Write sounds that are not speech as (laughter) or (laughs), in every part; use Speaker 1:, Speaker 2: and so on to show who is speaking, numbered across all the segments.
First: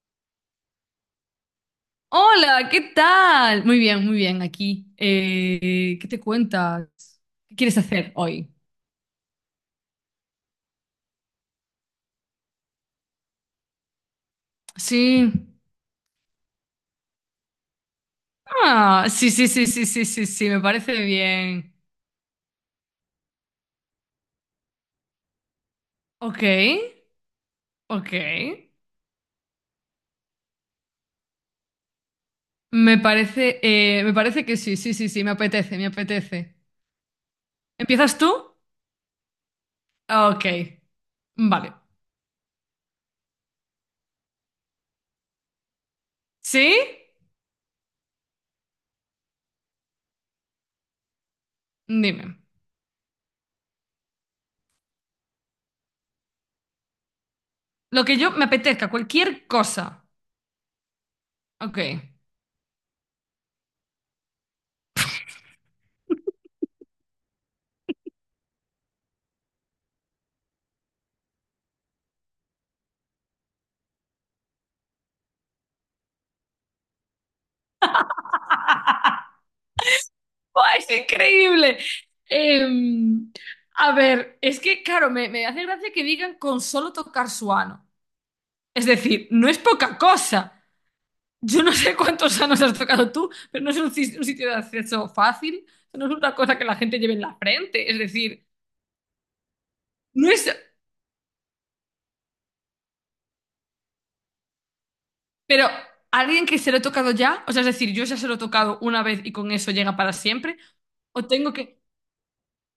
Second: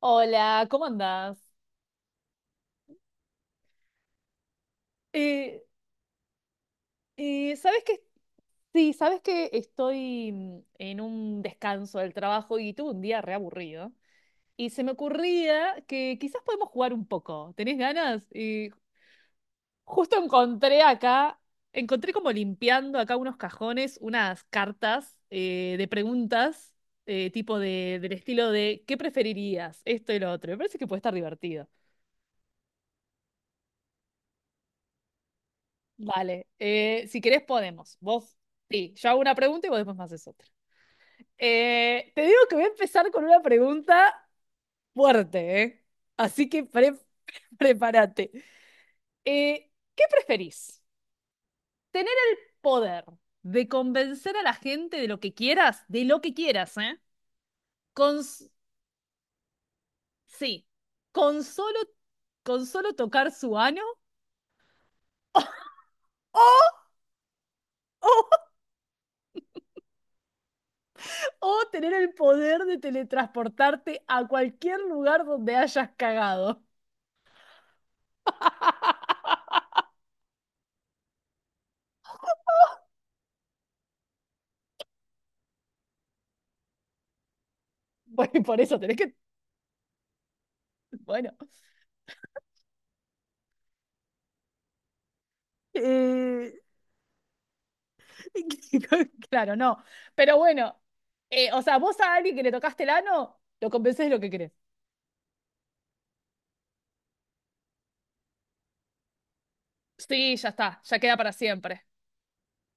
Speaker 1: Hola, ¿cómo andás?
Speaker 2: Hola, ¿qué tal? Muy bien, aquí.
Speaker 1: Eh,
Speaker 2: ¿Qué te cuentas? ¿Qué quieres
Speaker 1: ¿Sabes que
Speaker 2: hacer hoy?
Speaker 1: Sí, sabes que estoy en un descanso del trabajo y tuve un día reaburrido. Y se me
Speaker 2: Sí.
Speaker 1: ocurría que quizás podemos jugar un poco. ¿Tenés ganas? Y
Speaker 2: Ah, sí, sí, sí, sí, sí,
Speaker 1: justo
Speaker 2: sí, sí, me parece bien.
Speaker 1: encontré como limpiando acá unos cajones, unas cartas de
Speaker 2: Ok,
Speaker 1: preguntas, tipo del estilo
Speaker 2: ok.
Speaker 1: de ¿qué preferirías? Esto y lo otro. Me parece que puede estar divertido.
Speaker 2: Me parece que sí, sí, sí, sí, me apetece, me
Speaker 1: Vale,
Speaker 2: apetece.
Speaker 1: si querés podemos.
Speaker 2: ¿Empiezas tú?
Speaker 1: Sí, yo hago una pregunta y vos después me haces
Speaker 2: Ok,
Speaker 1: otra.
Speaker 2: vale.
Speaker 1: Te digo que voy a empezar con una pregunta fuerte, ¿eh? Así que
Speaker 2: ¿Sí?
Speaker 1: (laughs) prepárate. ¿Qué preferís? ¿Tener
Speaker 2: Dime.
Speaker 1: el poder de convencer a la gente de lo que quieras? De lo que quieras, ¿eh?
Speaker 2: Lo que
Speaker 1: Con,
Speaker 2: yo me
Speaker 1: s-
Speaker 2: apetezca, cualquier cosa.
Speaker 1: sí, con solo,
Speaker 2: Ok.
Speaker 1: con solo tocar su ano. (laughs) O tener el poder de teletransportarte a cualquier lugar donde hayas cagado. (laughs)
Speaker 2: ¡Buah, es increíble! Em, a ver, es que, claro, me hace gracia que digan con solo tocar su ano.
Speaker 1: Bueno, por eso
Speaker 2: Es
Speaker 1: tenés que.
Speaker 2: decir, no es poca cosa.
Speaker 1: Bueno.
Speaker 2: Yo no sé cuántos anos has tocado tú, pero no es un, un sitio de acceso fácil. No es una
Speaker 1: Eh,
Speaker 2: cosa que la gente lleve en la frente. Es decir,
Speaker 1: (laughs) claro, no.
Speaker 2: no
Speaker 1: Pero
Speaker 2: es...
Speaker 1: bueno, o sea, vos a alguien que le tocaste el ano, lo convencés de lo que querés.
Speaker 2: Pero alguien que se lo he tocado ya, o sea, es decir, yo ya se lo he tocado una vez y con eso llega para
Speaker 1: Sí, ya
Speaker 2: siempre,
Speaker 1: está, ya queda
Speaker 2: o
Speaker 1: para
Speaker 2: tengo que...
Speaker 1: siempre.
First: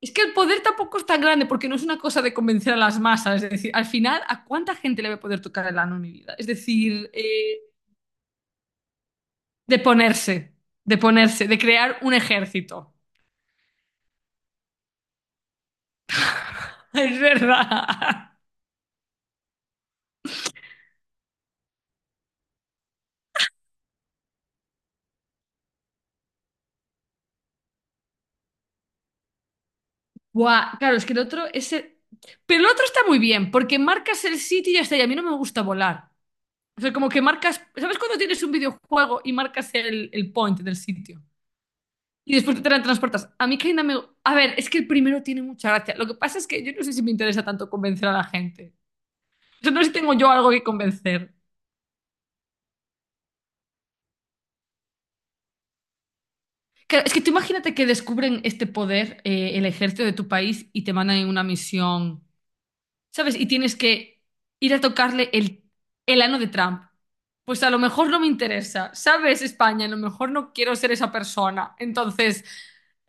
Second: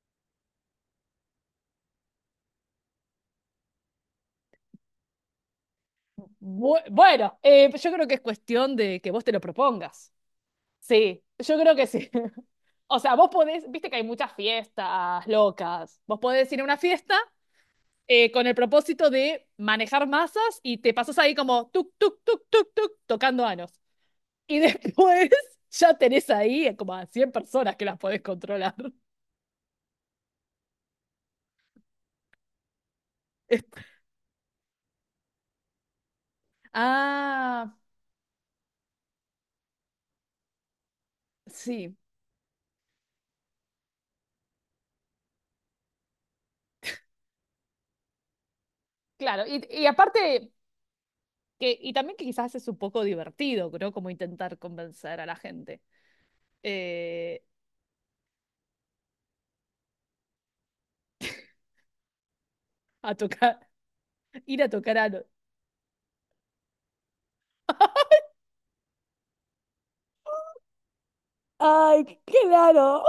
Speaker 2: Es que el poder tampoco es tan grande porque no es una cosa de convencer a las masas. Es decir, al final, ¿a cuánta gente le va a poder tocar el ano en mi vida? Es
Speaker 1: Bu-
Speaker 2: decir,
Speaker 1: bueno, eh, yo creo que es cuestión de que vos te lo
Speaker 2: de
Speaker 1: propongas.
Speaker 2: ponerse, de
Speaker 1: Sí,
Speaker 2: ponerse,
Speaker 1: yo
Speaker 2: de
Speaker 1: creo que
Speaker 2: crear
Speaker 1: sí.
Speaker 2: un
Speaker 1: (laughs)
Speaker 2: ejército.
Speaker 1: O sea, vos podés, viste que hay muchas fiestas locas. Vos podés ir a una
Speaker 2: (laughs)
Speaker 1: fiesta
Speaker 2: Es verdad.
Speaker 1: con el propósito de manejar masas y te pasas ahí como tuk, tuk, tuk, tuk, tuk, tocando anos. Y (laughs) después ya tenés ahí como a 100 personas que las podés controlar. (laughs)
Speaker 2: Buah, claro, es que el otro es el- Pero el otro está muy bien porque marcas el sitio y ya está. Y a mí no me gusta volar. O sea, como que marcas...
Speaker 1: Ah,
Speaker 2: ¿Sabes cuando tienes un videojuego y marcas el point del sitio?
Speaker 1: sí,
Speaker 2: Y después te la transportas. A mí Kaina me... A ver, es que el primero tiene mucha gracia. Lo que pasa es que yo no sé si me interesa tanto convencer a la gente.
Speaker 1: claro. Y,
Speaker 2: Yo no
Speaker 1: y
Speaker 2: sé si tengo yo algo
Speaker 1: aparte,
Speaker 2: que convencer.
Speaker 1: y también que quizás es un poco divertido, ¿no? Como intentar convencer a la gente
Speaker 2: Claro, es que tú
Speaker 1: eh,
Speaker 2: imagínate que descubren este poder, el ejército de tu país, y te mandan en una misión,
Speaker 1: a
Speaker 2: ¿sabes? Y
Speaker 1: tocar,
Speaker 2: tienes que
Speaker 1: (laughs) ir a
Speaker 2: ir a
Speaker 1: tocar anos.
Speaker 2: tocarle el ano de Trump. Pues a lo mejor no me interesa, ¿sabes? España, a lo mejor no quiero ser esa persona.
Speaker 1: Ay,
Speaker 2: Entonces,
Speaker 1: claro.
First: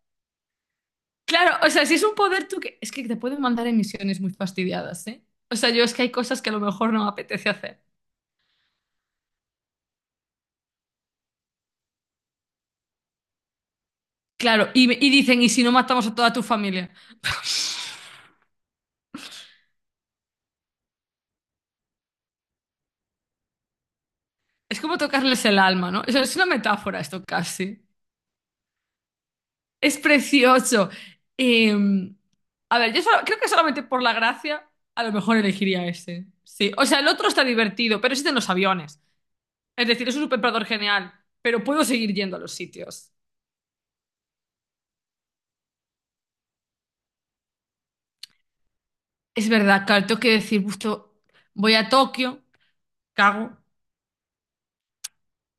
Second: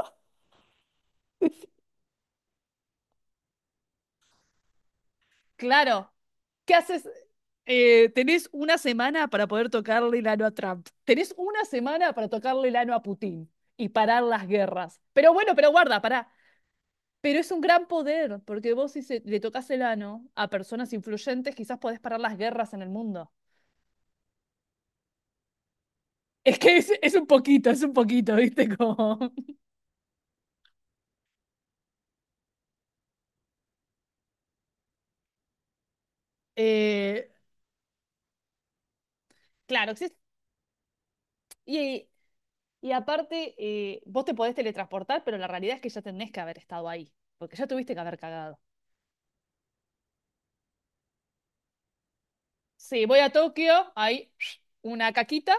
Speaker 2: claro, o sea, si es un poder tú que... Es que te pueden mandar en misiones muy fastidiadas, ¿eh? O sea, yo es que hay
Speaker 1: Claro.
Speaker 2: cosas que a lo
Speaker 1: ¿Qué
Speaker 2: mejor no
Speaker 1: haces?
Speaker 2: me apetece hacer.
Speaker 1: Tenés una semana para poder tocarle el ano a Trump. Tenés una semana para tocarle el ano a Putin y parar las
Speaker 2: Claro,
Speaker 1: guerras.
Speaker 2: y
Speaker 1: Pero
Speaker 2: dicen, ¿y
Speaker 1: bueno,
Speaker 2: si
Speaker 1: pero
Speaker 2: no
Speaker 1: guarda,
Speaker 2: matamos a toda
Speaker 1: pará.
Speaker 2: tu familia?
Speaker 1: Pero es un
Speaker 2: (laughs)
Speaker 1: gran poder, porque vos si le tocas el ano a personas influyentes, quizás podés parar las guerras en el mundo. (laughs)
Speaker 2: Es como tocarles el alma, ¿no? Eso es una
Speaker 1: Es que es,
Speaker 2: metáfora
Speaker 1: es
Speaker 2: esto
Speaker 1: un poquito, es
Speaker 2: casi.
Speaker 1: un poquito, ¿viste? Como. (laughs)
Speaker 2: Es precioso. Eh, a ver, creo que solamente por la gracia a lo mejor elegiría ese. Sí, o sea, el otro
Speaker 1: Eh,
Speaker 2: está divertido, pero existen los aviones. Es
Speaker 1: claro,
Speaker 2: decir,
Speaker 1: existe.
Speaker 2: es un superpoder genial, pero puedo
Speaker 1: Y,
Speaker 2: seguir yendo a los
Speaker 1: y
Speaker 2: sitios.
Speaker 1: aparte, vos te podés teletransportar, pero la realidad es que ya tenés que haber estado ahí, porque ya tuviste que haber cagado.
Speaker 2: Es verdad, claro, tengo que decir, justo voy a Tokio.
Speaker 1: Sí, voy a
Speaker 2: Cago.
Speaker 1: Tokio, hay una caquita,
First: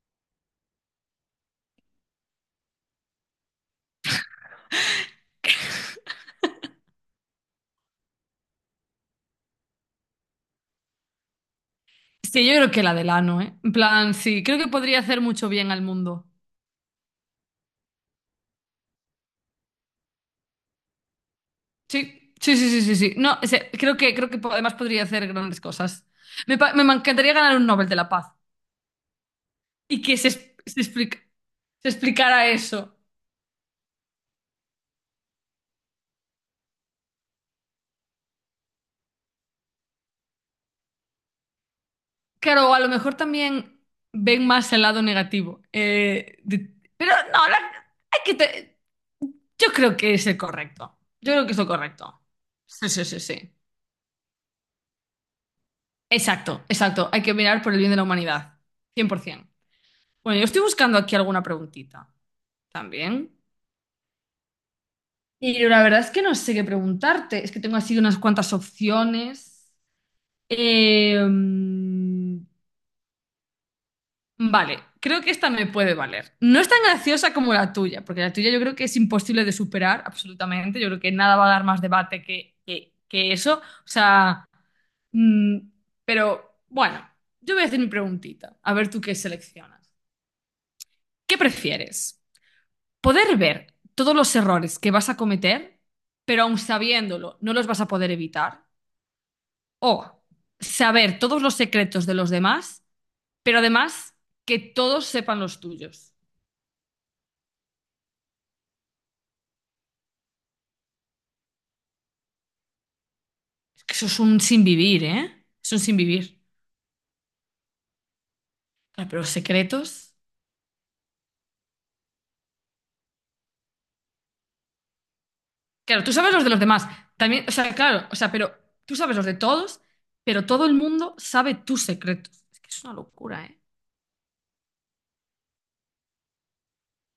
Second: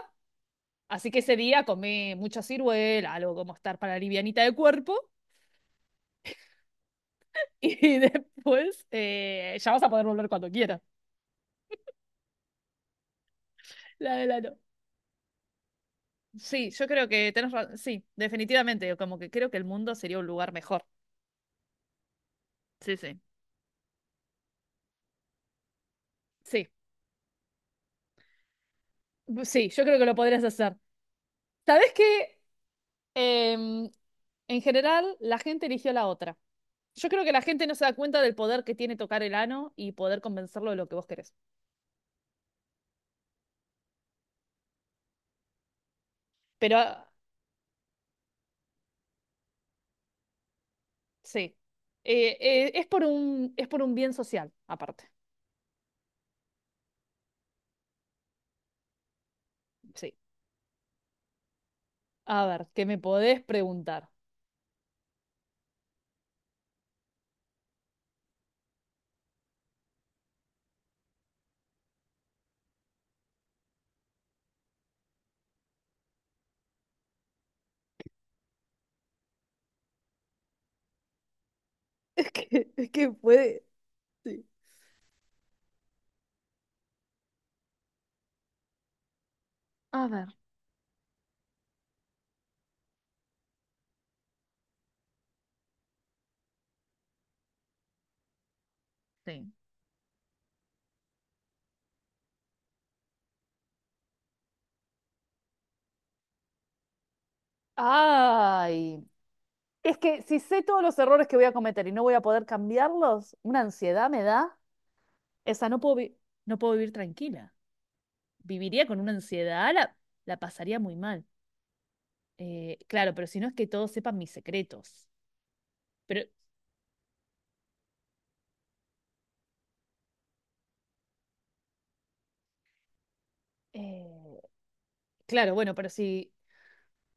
Speaker 1: así que ese día comí mucha ciruela, algo como estar para livianita de cuerpo, (laughs) y después ya vas a poder volver cuando quieras.
Speaker 2: Sí, yo creo que la del ano, ¿eh? En plan,
Speaker 1: La de la
Speaker 2: sí, creo
Speaker 1: no.
Speaker 2: que podría hacer mucho bien al mundo.
Speaker 1: Sí, yo creo que tenés razón. Sí, definitivamente, como que creo que el mundo sería un lugar mejor.
Speaker 2: Sí, sí, sí, sí, sí,
Speaker 1: Sí,
Speaker 2: sí.
Speaker 1: sí.
Speaker 2: No, o sea, creo que además podría hacer grandes cosas.
Speaker 1: Sí,
Speaker 2: Me encantaría ganar un Nobel de la Paz
Speaker 1: sí, yo creo
Speaker 2: y
Speaker 1: que lo
Speaker 2: que
Speaker 1: podrías hacer.
Speaker 2: se
Speaker 1: ¿Sabés qué?
Speaker 2: explicara eso.
Speaker 1: Em, en general, la gente eligió la otra. Yo creo que la gente no se da cuenta del poder que tiene tocar el ano y poder convencerlo de lo que vos querés.
Speaker 2: Claro, a lo mejor también ven más el lado negativo.
Speaker 1: Pero
Speaker 2: Pero no, hay que te- yo creo que es el correcto. Yo creo que
Speaker 1: Sí.
Speaker 2: es lo correcto.
Speaker 1: Es
Speaker 2: Sí,
Speaker 1: por
Speaker 2: sí, sí, sí.
Speaker 1: un, es por un bien social, aparte.
Speaker 2: Exacto, exacto. Hay que mirar por el bien de la humanidad. 100%.
Speaker 1: Sí.
Speaker 2: Bueno, yo estoy buscando aquí alguna preguntita
Speaker 1: A ver, ¿qué me
Speaker 2: también.
Speaker 1: podés preguntar? (laughs)
Speaker 2: Y la verdad es que no sé qué preguntarte. Es que tengo así unas cuantas opciones. Eh, mm, vale, creo que esta me puede valer. No es tan graciosa como la tuya, porque la tuya yo creo que es imposible de superar, absolutamente. Yo creo que nada va a dar más debate
Speaker 1: Es
Speaker 2: que,
Speaker 1: que, es que
Speaker 2: que eso.
Speaker 1: puede.
Speaker 2: O
Speaker 1: Sí.
Speaker 2: sea, mm, pero bueno, yo voy a hacer mi preguntita. A ver tú qué seleccionas.
Speaker 1: A ver.
Speaker 2: ¿Qué prefieres? Poder ver todos los errores que vas a cometer, pero aun sabiéndolo, no los vas a poder evitar.
Speaker 1: Sí.
Speaker 2: O saber todos los secretos de los demás, pero además que todos sepan los tuyos.
Speaker 1: Ay. Es que si sé todos los errores que voy a cometer y no voy a poder cambiarlos, una
Speaker 2: Es que eso
Speaker 1: ansiedad
Speaker 2: es
Speaker 1: me
Speaker 2: un
Speaker 1: da.
Speaker 2: sin vivir, ¿eh?
Speaker 1: Esa
Speaker 2: Es un
Speaker 1: no puedo,
Speaker 2: sin
Speaker 1: vi-
Speaker 2: vivir.
Speaker 1: no puedo vivir tranquila. Viviría con
Speaker 2: Claro,
Speaker 1: una
Speaker 2: pero los
Speaker 1: ansiedad, la,
Speaker 2: secretos.
Speaker 1: la pasaría muy mal. Claro, pero si no es que todos sepan mis secretos.
Speaker 2: Claro, tú
Speaker 1: Pero,
Speaker 2: sabes los de los demás. También, o sea, claro, o sea, pero tú sabes los de todos, pero todo el mundo sabe tus secretos. Es que es una locura, ¿eh?
Speaker 1: eh, claro, bueno, pero si.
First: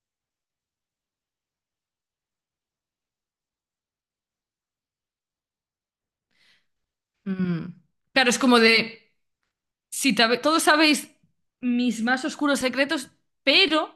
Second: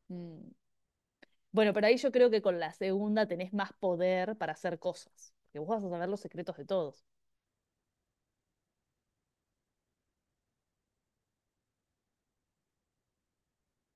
Speaker 1: mm, Bueno, pero ahí yo creo que con la segunda tenés más poder para hacer cosas, porque vos vas a saber los secretos de todos.
Speaker 2: Mm. Claro, es como de. Si tabe- Todos sabéis mis más oscuros secretos, pero,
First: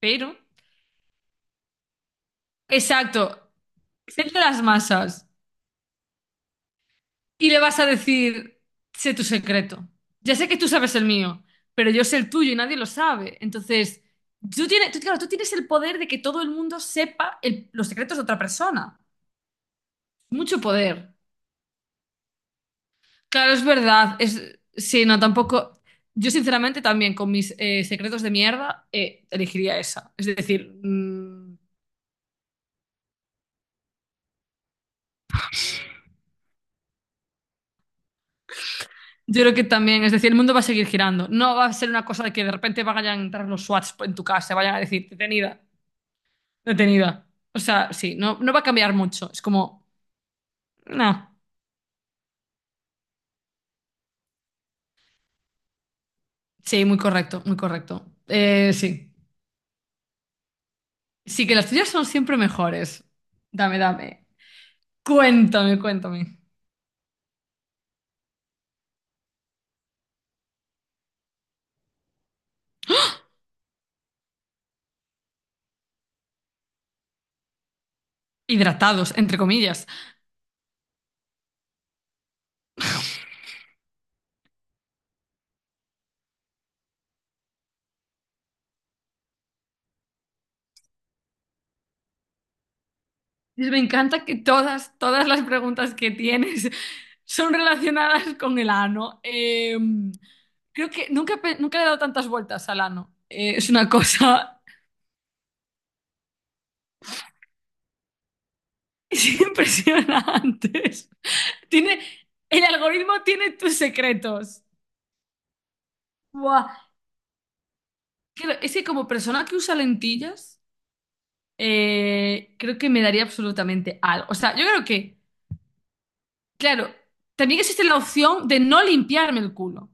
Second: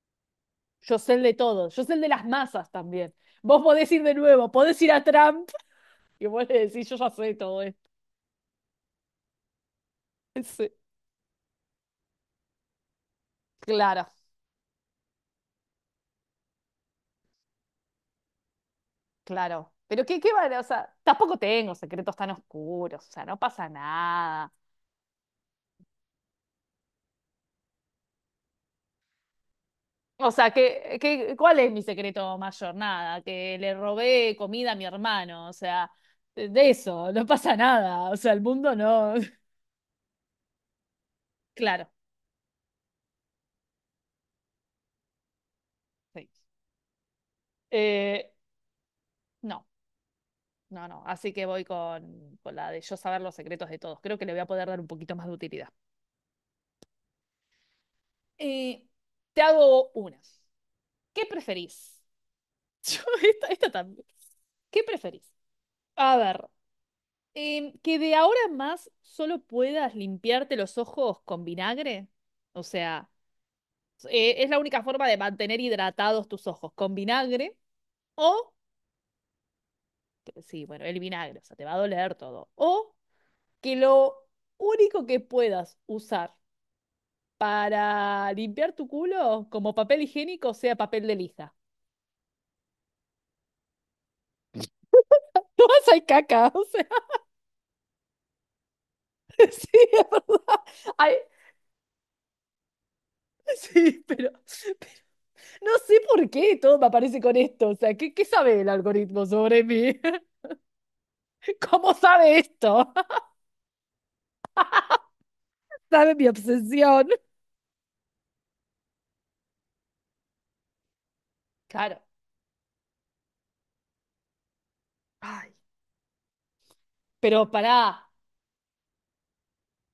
Speaker 2: pero,
Speaker 1: Yo sé el de todos, yo sé el de las masas también.
Speaker 2: exacto,
Speaker 1: Vos podés ir de
Speaker 2: sé de
Speaker 1: nuevo,
Speaker 2: las
Speaker 1: podés ir a
Speaker 2: masas
Speaker 1: Trump (laughs) y vos le decís, yo ya sé
Speaker 2: y le
Speaker 1: todo
Speaker 2: vas
Speaker 1: esto.
Speaker 2: a decir, sé tu secreto. Ya
Speaker 1: (laughs)
Speaker 2: sé que tú
Speaker 1: Sí.
Speaker 2: sabes el mío, pero yo sé el tuyo y nadie lo sabe. Entonces,
Speaker 1: Claro,
Speaker 2: tú tienes el poder de que todo el mundo sepa los secretos de otra persona.
Speaker 1: claro. Pero qué vale,
Speaker 2: Mucho
Speaker 1: o sea,
Speaker 2: poder.
Speaker 1: tampoco tengo secretos tan oscuros, o sea, no
Speaker 2: Claro, es
Speaker 1: pasa
Speaker 2: verdad.
Speaker 1: nada.
Speaker 2: Es, sí, no, tampoco. Yo, sinceramente, también con mis secretos de mierda, elegiría esa. Es
Speaker 1: O sea,
Speaker 2: decir,
Speaker 1: cuál es mi secreto mayor? Nada, que le robé comida a mi hermano, o sea, de eso, no pasa nada, o sea, el mundo no.
Speaker 2: yo creo que también, es decir, el mundo va a seguir girando.
Speaker 1: (laughs)
Speaker 2: No va a
Speaker 1: Claro,
Speaker 2: ser una cosa de que de repente vayan a entrar los SWATs en tu casa, vayan a decir, detenida,
Speaker 1: sí.
Speaker 2: detenida. O sea, sí,
Speaker 1: Eh,
Speaker 2: no, no va a cambiar mucho. Es
Speaker 1: no,
Speaker 2: como,
Speaker 1: no, no.
Speaker 2: no.
Speaker 1: Así que voy con, la de yo saber los secretos de todos. Creo que le voy a poder dar un poquito más de utilidad.
Speaker 2: Sí, muy correcto, muy correcto.
Speaker 1: Eh,
Speaker 2: Sí.
Speaker 1: te hago una. ¿Qué
Speaker 2: Sí, que las tuyas
Speaker 1: preferís?
Speaker 2: son siempre
Speaker 1: (laughs) Yo,
Speaker 2: mejores.
Speaker 1: esta
Speaker 2: Dame,
Speaker 1: también.
Speaker 2: dame.
Speaker 1: ¿Qué preferís?
Speaker 2: Cuéntame,
Speaker 1: A
Speaker 2: cuéntame.
Speaker 1: ver, que de ahora en más solo puedas limpiarte los ojos con vinagre. O sea, es la única forma de mantener hidratados tus ojos con vinagre. O,
Speaker 2: Hidratados, entre comillas.
Speaker 1: sí, bueno, el vinagre, o sea, te va a doler todo. O que lo único que puedas usar para limpiar tu culo como papel higiénico sea papel de lija.
Speaker 2: Me encanta que todas, todas las
Speaker 1: (laughs) No más
Speaker 2: preguntas
Speaker 1: hay
Speaker 2: que
Speaker 1: caca, o
Speaker 2: tienes
Speaker 1: sea,
Speaker 2: (laughs) son relacionadas con el ano.
Speaker 1: (laughs) sí, es verdad.
Speaker 2: Creo que
Speaker 1: Hay-
Speaker 2: nunca, nunca le he dado tantas vueltas al ano. Es una
Speaker 1: sí, pero,
Speaker 2: cosa
Speaker 1: pero no sé por qué todo me aparece con esto. O sea, ¿qué sabe el
Speaker 2: (laughs)
Speaker 1: algoritmo
Speaker 2: es
Speaker 1: sobre mí? (laughs)
Speaker 2: impresionante.
Speaker 1: ¿Cómo
Speaker 2: Tiene,
Speaker 1: sabe
Speaker 2: el
Speaker 1: esto?
Speaker 2: algoritmo tiene tus secretos.
Speaker 1: (laughs) Sabe mi
Speaker 2: Buah.
Speaker 1: obsesión.
Speaker 2: Es que como persona que usa lentillas,
Speaker 1: Claro.
Speaker 2: creo que me daría absolutamente algo. O sea, yo creo que...
Speaker 1: Ay,
Speaker 2: Claro,
Speaker 1: pero
Speaker 2: también
Speaker 1: pará.
Speaker 2: existe la opción de no limpiarme el culo.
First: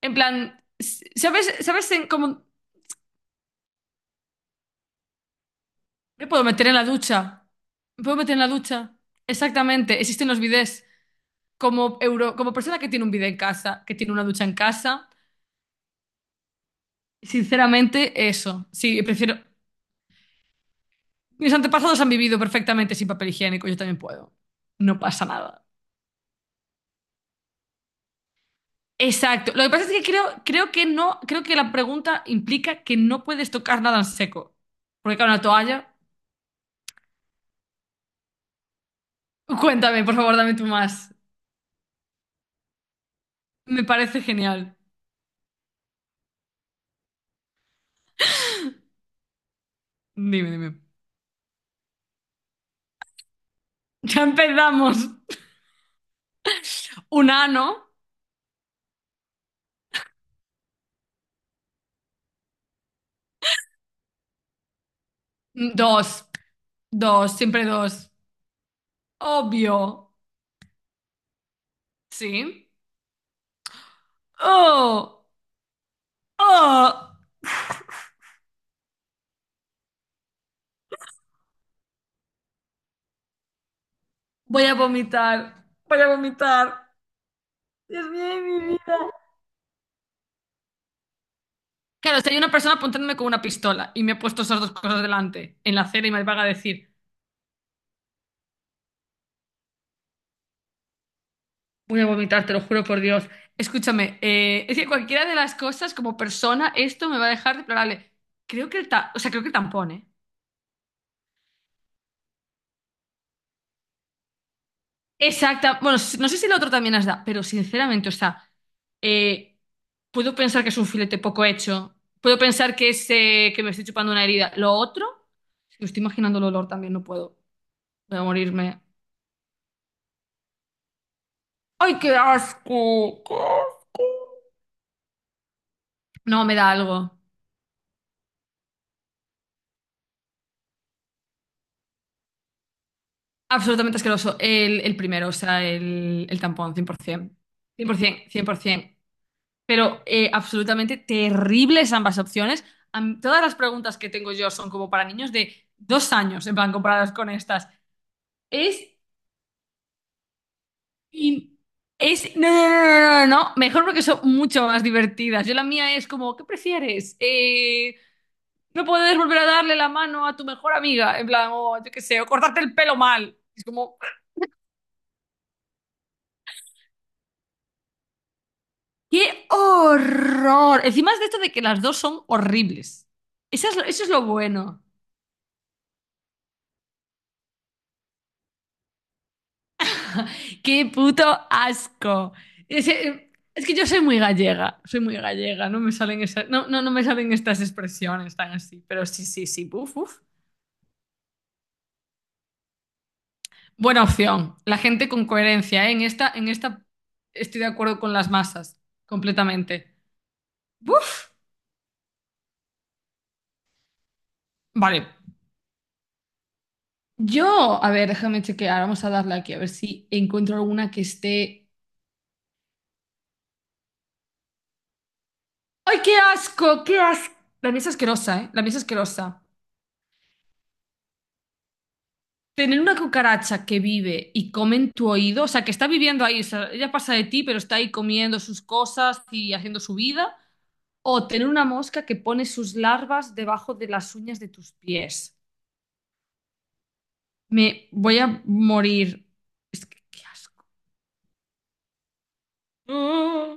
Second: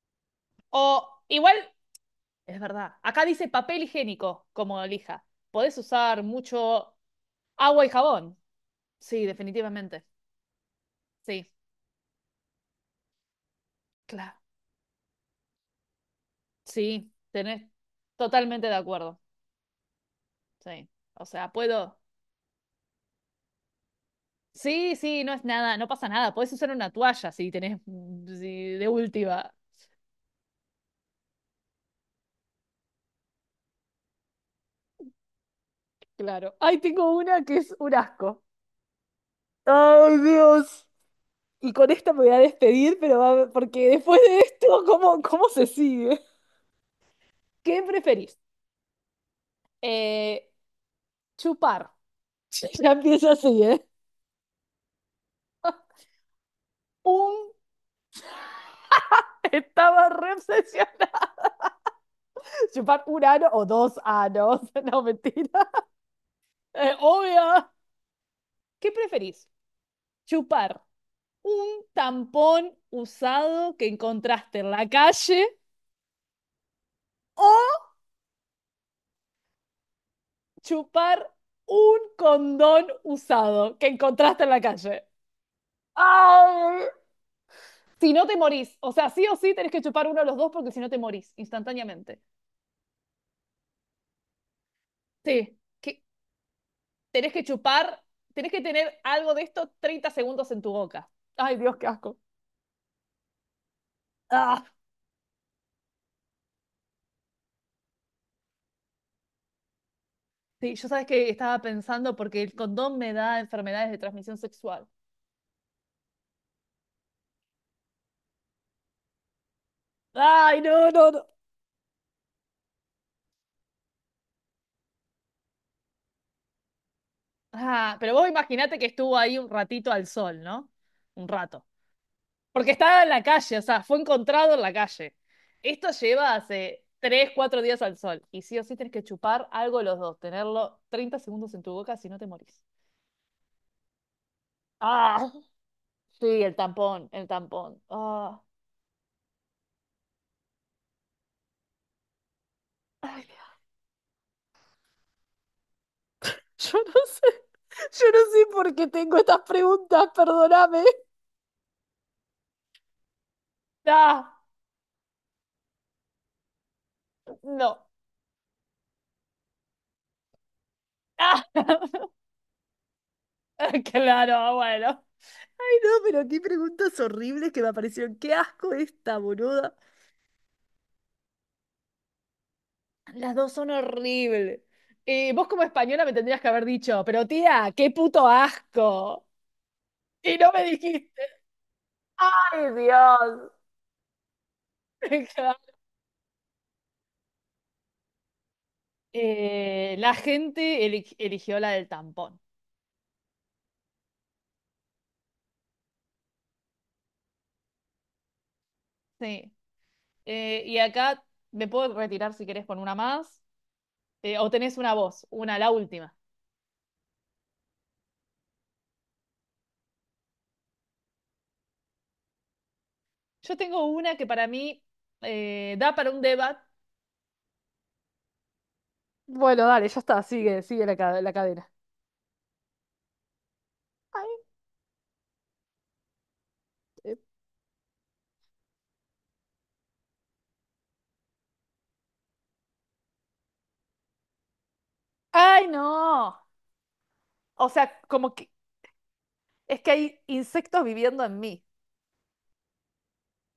Speaker 2: En plan,
Speaker 1: O
Speaker 2: ¿sabes,
Speaker 1: igual,
Speaker 2: sabes en cómo
Speaker 1: es verdad. Acá dice papel higiénico como lija. Podés usar
Speaker 2: me puedo meter en la
Speaker 1: mucho
Speaker 2: ducha?
Speaker 1: agua y
Speaker 2: ¿Me puedo meter
Speaker 1: jabón.
Speaker 2: en la ducha?
Speaker 1: Sí,
Speaker 2: Exactamente,
Speaker 1: definitivamente.
Speaker 2: existen los bidés.
Speaker 1: Sí,
Speaker 2: Como euro, como persona que tiene un bidé en casa, que tiene una
Speaker 1: claro.
Speaker 2: ducha en casa,
Speaker 1: Sí, tenés
Speaker 2: sinceramente, eso.
Speaker 1: totalmente de
Speaker 2: Sí,
Speaker 1: acuerdo.
Speaker 2: prefiero.
Speaker 1: Sí. O sea,
Speaker 2: Mis
Speaker 1: puedo.
Speaker 2: antepasados han vivido perfectamente sin papel higiénico, yo también puedo.
Speaker 1: Sí,
Speaker 2: No
Speaker 1: sí,
Speaker 2: pasa
Speaker 1: no es
Speaker 2: nada.
Speaker 1: nada, no pasa nada. Podés usar una toalla si tenés sí, de última.
Speaker 2: Exacto. Lo que pasa es que creo, creo que no, creo que la pregunta implica que no puedes tocar nada en seco. Porque claro, una toalla.
Speaker 1: Claro. Ay, tengo una que es un asco.
Speaker 2: Cuéntame, por
Speaker 1: Ay,
Speaker 2: favor, dame tú
Speaker 1: Dios.
Speaker 2: más.
Speaker 1: Y con esta me voy a despedir, pero
Speaker 2: Me
Speaker 1: porque después
Speaker 2: parece
Speaker 1: de esto,
Speaker 2: genial.
Speaker 1: ¿cómo se sigue? ¿Qué preferís? Eh,
Speaker 2: Dime, dime.
Speaker 1: chupar. (laughs) Ya empieza así, ¿eh?
Speaker 2: Ya empezamos.
Speaker 1: (laughs)
Speaker 2: Un
Speaker 1: Un
Speaker 2: ano.
Speaker 1: estaba re obsesionado Chupar un ano o dos anos. (laughs) No, mentira.
Speaker 2: Dos.
Speaker 1: Eh,
Speaker 2: Dos, siempre
Speaker 1: obvio.
Speaker 2: dos.
Speaker 1: ¿Qué preferís?
Speaker 2: Obvio.
Speaker 1: ¿Chupar un
Speaker 2: ¿Sí?
Speaker 1: tampón usado que encontraste en la
Speaker 2: Oh,
Speaker 1: calle
Speaker 2: oh.
Speaker 1: o chupar un condón usado que encontraste en la
Speaker 2: Voy a
Speaker 1: calle?
Speaker 2: vomitar. Voy a vomitar.
Speaker 1: ¡Ay!
Speaker 2: Dios
Speaker 1: Si
Speaker 2: mío,
Speaker 1: no te
Speaker 2: de mi
Speaker 1: morís. O
Speaker 2: vida.
Speaker 1: sea, sí o sí tenés que chupar uno de los dos porque si no te morís
Speaker 2: Claro,
Speaker 1: instantáneamente.
Speaker 2: si hay una persona apuntándome con una pistola y me ha puesto esas dos cosas
Speaker 1: Sí.
Speaker 2: delante en la
Speaker 1: Que
Speaker 2: acera y me va a decir.
Speaker 1: tenés que chupar, tenés que tener algo de esto 30 segundos en tu boca. Ay, Dios, qué
Speaker 2: Voy a
Speaker 1: asco.
Speaker 2: vomitar, te lo juro por Dios. Escúchame,
Speaker 1: Ah.
Speaker 2: es que cualquiera de las cosas como persona, esto me va a dejar deplorable. Creo que o sea, creo que el tampón, ¿eh?
Speaker 1: Sí, yo sabes que estaba pensando porque el condón me da enfermedades de transmisión sexual.
Speaker 2: Exacta. Bueno, no sé si el otro también has dado, pero sinceramente, o sea, eh, puedo
Speaker 1: Ay,
Speaker 2: pensar que es un
Speaker 1: no, no,
Speaker 2: filete
Speaker 1: no.
Speaker 2: poco hecho. Puedo pensar que es que me estoy chupando una herida. Lo otro, es que estoy imaginando el olor también, no puedo.
Speaker 1: Ah, pero
Speaker 2: Voy a
Speaker 1: vos imaginate
Speaker 2: morirme.
Speaker 1: que estuvo ahí un ratito al sol, ¿no? Un rato.
Speaker 2: ¡Ay, qué
Speaker 1: Porque estaba en la
Speaker 2: asco! ¡Qué
Speaker 1: calle, o sea, fue
Speaker 2: asco!
Speaker 1: encontrado en la calle. Esto lleva
Speaker 2: No, me da
Speaker 1: hace
Speaker 2: algo.
Speaker 1: 3, 4 días al sol. Y sí o sí tenés que chupar algo los dos, tenerlo 30 segundos en tu boca si no te morís.
Speaker 2: Absolutamente asqueroso. El primero,
Speaker 1: Ah,
Speaker 2: o sea,
Speaker 1: sí,
Speaker 2: el
Speaker 1: el
Speaker 2: tampón, cien por
Speaker 1: tampón, el
Speaker 2: ciento.
Speaker 1: tampón.
Speaker 2: Cien, por cien por
Speaker 1: Ah.
Speaker 2: 100%. Pero absolutamente terribles ambas opciones.
Speaker 1: Ay,
Speaker 2: Todas
Speaker 1: Dios.
Speaker 2: las preguntas que tengo yo son como para niños de dos años, en
Speaker 1: (laughs)
Speaker 2: plan,
Speaker 1: Yo no
Speaker 2: comparadas con
Speaker 1: sé,
Speaker 2: estas.
Speaker 1: yo no sé por qué
Speaker 2: Es...
Speaker 1: tengo estas preguntas, perdóname.
Speaker 2: in- es... No, no, no, no, no, no. no. Mejor porque son
Speaker 1: Ah.
Speaker 2: mucho más divertidas. Yo la mía es como, ¿qué prefieres?
Speaker 1: No.
Speaker 2: No puedes volver a darle la mano a tu mejor amiga, en
Speaker 1: Ah,
Speaker 2: plan, o yo qué sé, o cortarte el pelo mal. Es
Speaker 1: (laughs)
Speaker 2: como,
Speaker 1: claro, bueno. Ay, no, pero qué preguntas horribles que me aparecieron. Qué asco esta,
Speaker 2: ¡qué
Speaker 1: boluda.
Speaker 2: horror! Encima es de esto de que las dos son horribles.
Speaker 1: Las dos son
Speaker 2: Eso es lo
Speaker 1: horribles.
Speaker 2: bueno.
Speaker 1: Y vos como española me tendrías que haber dicho, pero tía, qué puto asco. Y no me
Speaker 2: ¡Qué
Speaker 1: dijiste.
Speaker 2: puto asco!
Speaker 1: Ay, Dios.
Speaker 2: Es que yo soy muy
Speaker 1: (laughs) Claro.
Speaker 2: gallega, no me salen esas, no, no, no me salen estas expresiones tan así, pero sí, sí, sí, buf,
Speaker 1: La
Speaker 2: buf.
Speaker 1: gente eligió la del tampón.
Speaker 2: Buena opción. La gente con coherencia, ¿eh? En esta estoy de acuerdo con las masas,
Speaker 1: Sí.
Speaker 2: completamente.
Speaker 1: Y acá
Speaker 2: ¡Buf!
Speaker 1: me puedo retirar si querés con una más. O tenés una
Speaker 2: Vale.
Speaker 1: voz, la última.
Speaker 2: Yo, a ver, déjame chequear, vamos a darle aquí, a ver si encuentro alguna que esté
Speaker 1: Yo tengo una que para mí da
Speaker 2: ¡ay,
Speaker 1: para
Speaker 2: qué
Speaker 1: un debate.
Speaker 2: asco! ¡Qué asco! La mía es asquerosa, ¿eh? La mía es asquerosa.
Speaker 1: Bueno, dale, ya está, sigue la cadena.
Speaker 2: Tener una cucaracha que vive
Speaker 1: Ay,
Speaker 2: y come en tu oído, o sea, que está viviendo ahí, o sea, ella pasa
Speaker 1: eh,
Speaker 2: de ti, pero está ahí comiendo sus cosas y haciendo su vida. O tener una mosca que pone sus larvas debajo de las uñas de tus pies.
Speaker 1: ¡Ay, no! O
Speaker 2: Me
Speaker 1: sea,
Speaker 2: voy
Speaker 1: como
Speaker 2: a
Speaker 1: que
Speaker 2: morir.
Speaker 1: es
Speaker 2: Es
Speaker 1: que
Speaker 2: que,
Speaker 1: hay
Speaker 2: qué asco.
Speaker 1: insectos viviendo en mí,
Speaker 2: (gasps) ¡Ah!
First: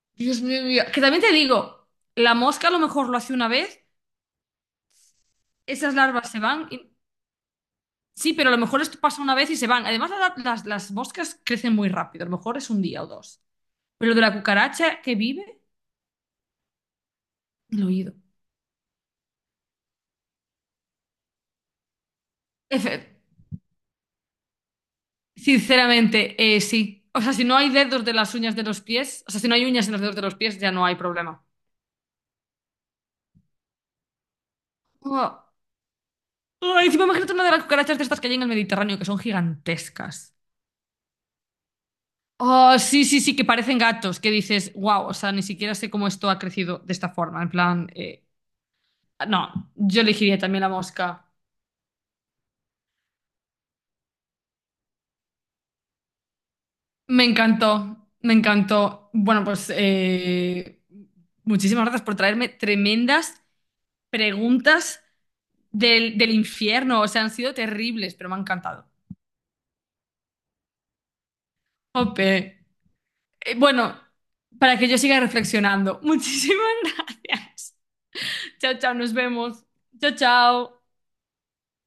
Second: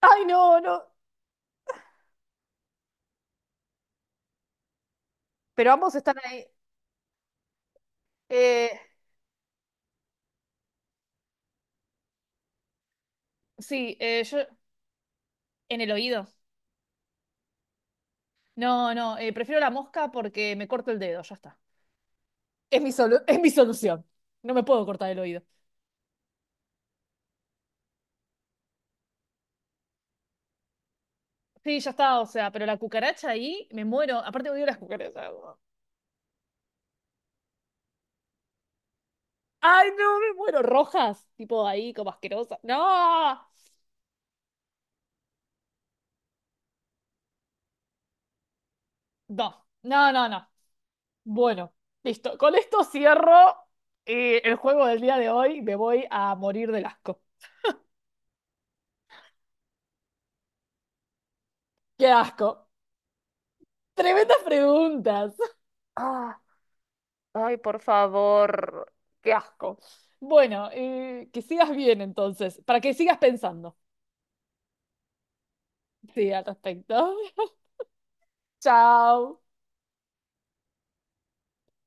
Speaker 1: ay,
Speaker 2: Dios
Speaker 1: no,
Speaker 2: mío,
Speaker 1: no.
Speaker 2: mío. Que también te digo, la mosca a lo mejor lo hace una vez,
Speaker 1: Pero
Speaker 2: esas
Speaker 1: ambos están
Speaker 2: larvas se
Speaker 1: ahí.
Speaker 2: van y sí, pero a lo
Speaker 1: Eh,
Speaker 2: mejor esto pasa una vez y se van. Además, las moscas crecen muy rápido. A lo mejor es un día o dos.
Speaker 1: sí,
Speaker 2: Pero lo de la
Speaker 1: yo
Speaker 2: cucaracha que vive,
Speaker 1: en el oído.
Speaker 2: el oído.
Speaker 1: No, no, prefiero la mosca porque me corto el dedo, ya está. Es mi
Speaker 2: Efe-
Speaker 1: solu- es mi solución. No me puedo cortar el oído.
Speaker 2: Sinceramente, sí. O sea, si no hay dedos de las uñas de los pies, o sea, si no hay uñas en los dedos de los pies, ya no hay problema.
Speaker 1: Sí, ya está, o sea, pero la cucaracha ahí, me muero. Aparte odio las cucarachas.
Speaker 2: Oh. Oh, encima imagínate una de las cucarachas de estas que hay en el Mediterráneo, que son
Speaker 1: Ay, no, me
Speaker 2: gigantescas.
Speaker 1: muero. Rojas, tipo ahí, como asquerosa.
Speaker 2: Oh, sí, sí, sí, que
Speaker 1: No,
Speaker 2: parecen gatos, que dices, wow, o sea, ni siquiera sé cómo esto ha crecido de esta forma. En plan,
Speaker 1: no,
Speaker 2: no, yo
Speaker 1: no, no,
Speaker 2: elegiría
Speaker 1: no.
Speaker 2: también la mosca.
Speaker 1: Bueno, listo. Con esto cierro el juego del día de hoy. Me voy a morir del asco.
Speaker 2: Me encantó, me encantó. Bueno, pues muchísimas gracias
Speaker 1: ¡Qué
Speaker 2: por traerme
Speaker 1: asco!
Speaker 2: tremendas
Speaker 1: Tremendas
Speaker 2: preguntas
Speaker 1: preguntas.
Speaker 2: del
Speaker 1: Ah,
Speaker 2: infierno. O sea, han sido
Speaker 1: ay, por
Speaker 2: terribles, pero me han encantado.
Speaker 1: favor. ¡Qué asco! Bueno, que sigas bien entonces,
Speaker 2: Jope.
Speaker 1: para que sigas pensando.
Speaker 2: Bueno, para que yo siga reflexionando.
Speaker 1: Sí, al
Speaker 2: Muchísimas (laughs)
Speaker 1: respecto.
Speaker 2: gracias.
Speaker 1: (laughs)
Speaker 2: Chao, chao, nos
Speaker 1: Chao.
Speaker 2: vemos. Chao, chao.